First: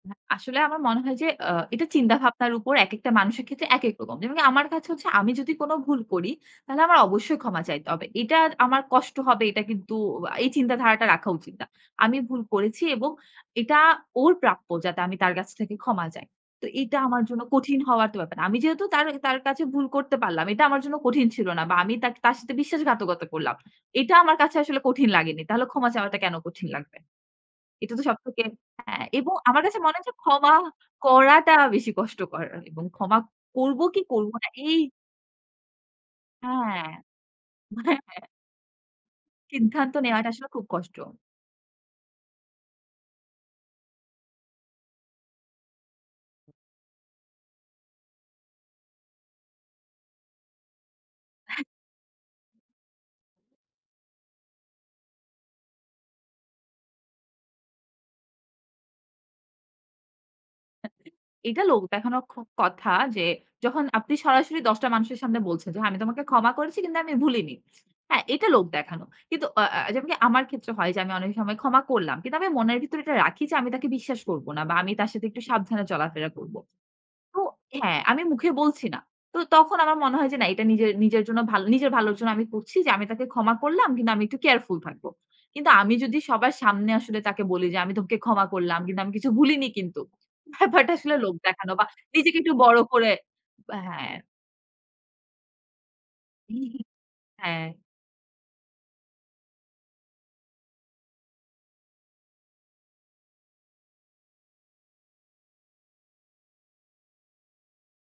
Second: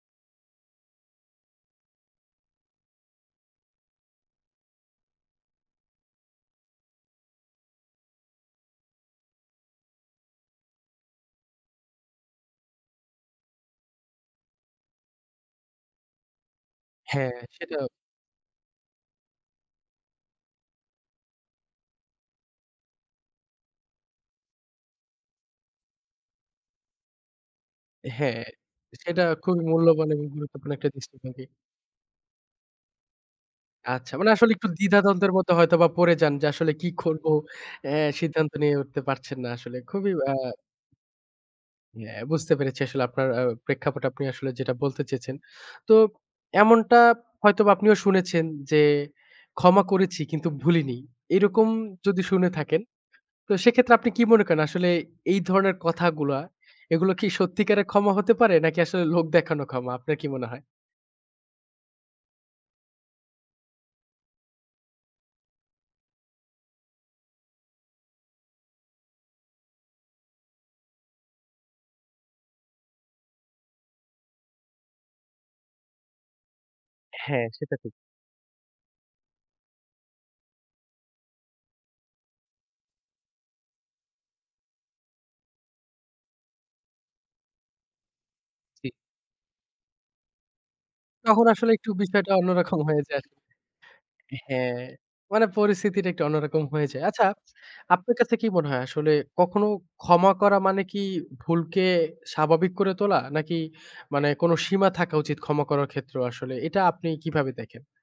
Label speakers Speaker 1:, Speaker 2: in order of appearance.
Speaker 1: এ আসলে আমার মনে হয় এ্যাঁ এটা চিন্তা ভাবনার উপর একেকটা মানুষের ক্ষেত্রে একেক রকম। যেমন আমার কাছে হচ্ছে আমি যদি কোন ভুল করি, তাহলে আমার অবশ্যই ক্ষমা চাইতে হবে। এটা আমার কষ্ট হবে, এটা কিন্তু এই চিন্তাধারাটা রাখা উচিত না। আমি ভুল করেছি এবং এটা, ওর প্রাপ্য যাতে আমি তার কাছ থেকে ক্ষমা চাই। তো এটা আমার
Speaker 2: হ্যাঁ,
Speaker 1: জন্য কঠিন
Speaker 2: সেটা।
Speaker 1: হওয়ার তো ব্যাপার না। আমি যেহেতু তার তার কাছে ভুল করতে পারলাম। এটা আমার জন্য কঠিন ছিল না। বা আমি তার, তার সাথে বিশ্বাসঘাতকতা করলাম। এটা আমার কাছে আসলে কঠিন লাগেনি। তাহলে ক্ষমা চাওয়াটা কেন কঠিন লাগবে? এটা তো সব
Speaker 2: হ্যাঁ,
Speaker 1: থেকে হ্যা,
Speaker 2: সেটা
Speaker 1: এবং আমার
Speaker 2: খুবই
Speaker 1: কাছে মনে
Speaker 2: মূল্যবান
Speaker 1: হচ্ছে,
Speaker 2: এবং
Speaker 1: ক্ষমা
Speaker 2: গুরুত্বপূর্ণ একটা দৃষ্টি থাকে।
Speaker 1: করাটা বেশি কষ্টকর এবং ক্ষমা করবো কি,
Speaker 2: আচ্ছা, মানে
Speaker 1: করবো না
Speaker 2: আসলে
Speaker 1: এই
Speaker 2: দ্বিধা দ্বন্দ্বের মত হয়তো বা পড়ে যান, যে আসলে
Speaker 1: হ্যাঁ।
Speaker 2: কি করব
Speaker 1: হ্যাঁ,
Speaker 2: এ্যাঁ
Speaker 1: হ্যাঁ।
Speaker 2: সিদ্ধান্ত নিয়ে উঠতে পারছেন না আসলে।
Speaker 1: সিদ্ধান্ত
Speaker 2: খুবই
Speaker 1: নেওয়াটা আসলে
Speaker 2: এ্যাঁ
Speaker 1: খুব কষ্ট।
Speaker 2: হ্যা, বুঝতে পেরেছি আসলে আপনার এ্যাঁ প্রেক্ষাপট আপনি আসলে যেটা বলতে চেয়েছেন। তো এমনটা হয়তোবা আপনিও শুনেছেন যে, ক্ষমা করেছি কিন্তু ভুলিনি।
Speaker 1: হ্যাঁ।
Speaker 2: এরকম যদি শুনে থাকেন তো সেক্ষেত্রে আপনি কি মনে করেন আসলে এই ধরনের কথাগুলা এগুলা কি সত্যিকারের ক্ষমা হতে পারে, নাকি আসলে লোক দেখানো ক্ষমা আপনার কি মনে হয়?
Speaker 1: এটা লোক দেখানোর ক কথা যে, যখন আপনি সরাসরি ১০ টা মানুষের সামনে বলছেন যে, "আমি তোমাকে ক্ষমা করেছি কিন্তু আমি ভুলিনি।" হ্যাঁ, এটা লোক দেখানো। কিন্তু অ এ্যাঁ যেমনকি আমার ক্ষেত্রে হয় যে, আমি অনেক সময় ক্ষমা করলাম। কিন্তু আমি মনের ভিতরে এটা রাখি যে, আমি তাকে বিশ্বাস করব না। বা আমি তার সাথে একটু সাবধানে চলাফেরা করব।
Speaker 2: হ্যা,
Speaker 1: তো
Speaker 2: সেটা ঠিক।
Speaker 1: হ্যাঁ, আমি মুখে বলছি না। তো তখন আমার মনে হয় যে না এটা নিজের নিজের জন্য নিজের ভালোর জন্য আমি করছি যে, আমি তাকে ক্ষমা করলাম কিন্তু আমি একটু কেয়ারফুল থাকব। কিন্তু আমি যদি সবার সামনে আসলে তাকে বলি যে, আমি তোমাকে ক্ষমা করলাম
Speaker 2: ঠিক।
Speaker 1: কিন্তু আমি কিছু ভুলিনি কিন্তু। ব্যাপারটা আসলে লোক
Speaker 2: তখন আসলে
Speaker 1: দেখানো বা
Speaker 2: একটু বিষয়টা
Speaker 1: নিজেকে একটু বড়
Speaker 2: অন্যরকম হয়ে
Speaker 1: করে
Speaker 2: যায়।
Speaker 1: হ্যাঁ।
Speaker 2: হ্যাঁ, মানে পরিস্থিতিটা একটু অন্যরকম হয়ে যায়। আচ্ছা,
Speaker 1: হ্যাঁ।
Speaker 2: আপনার কাছে কি মনে হয় আসলে কখনো ক্ষমা করা মানে কি ভুলকে স্বাভাবিক করে তোলা নাকি মানে কোন সীমা থাকা উচিত ক্ষমা করার ক্ষেত্রেও আসলে এটা আপনি কিভাবে দেখেন?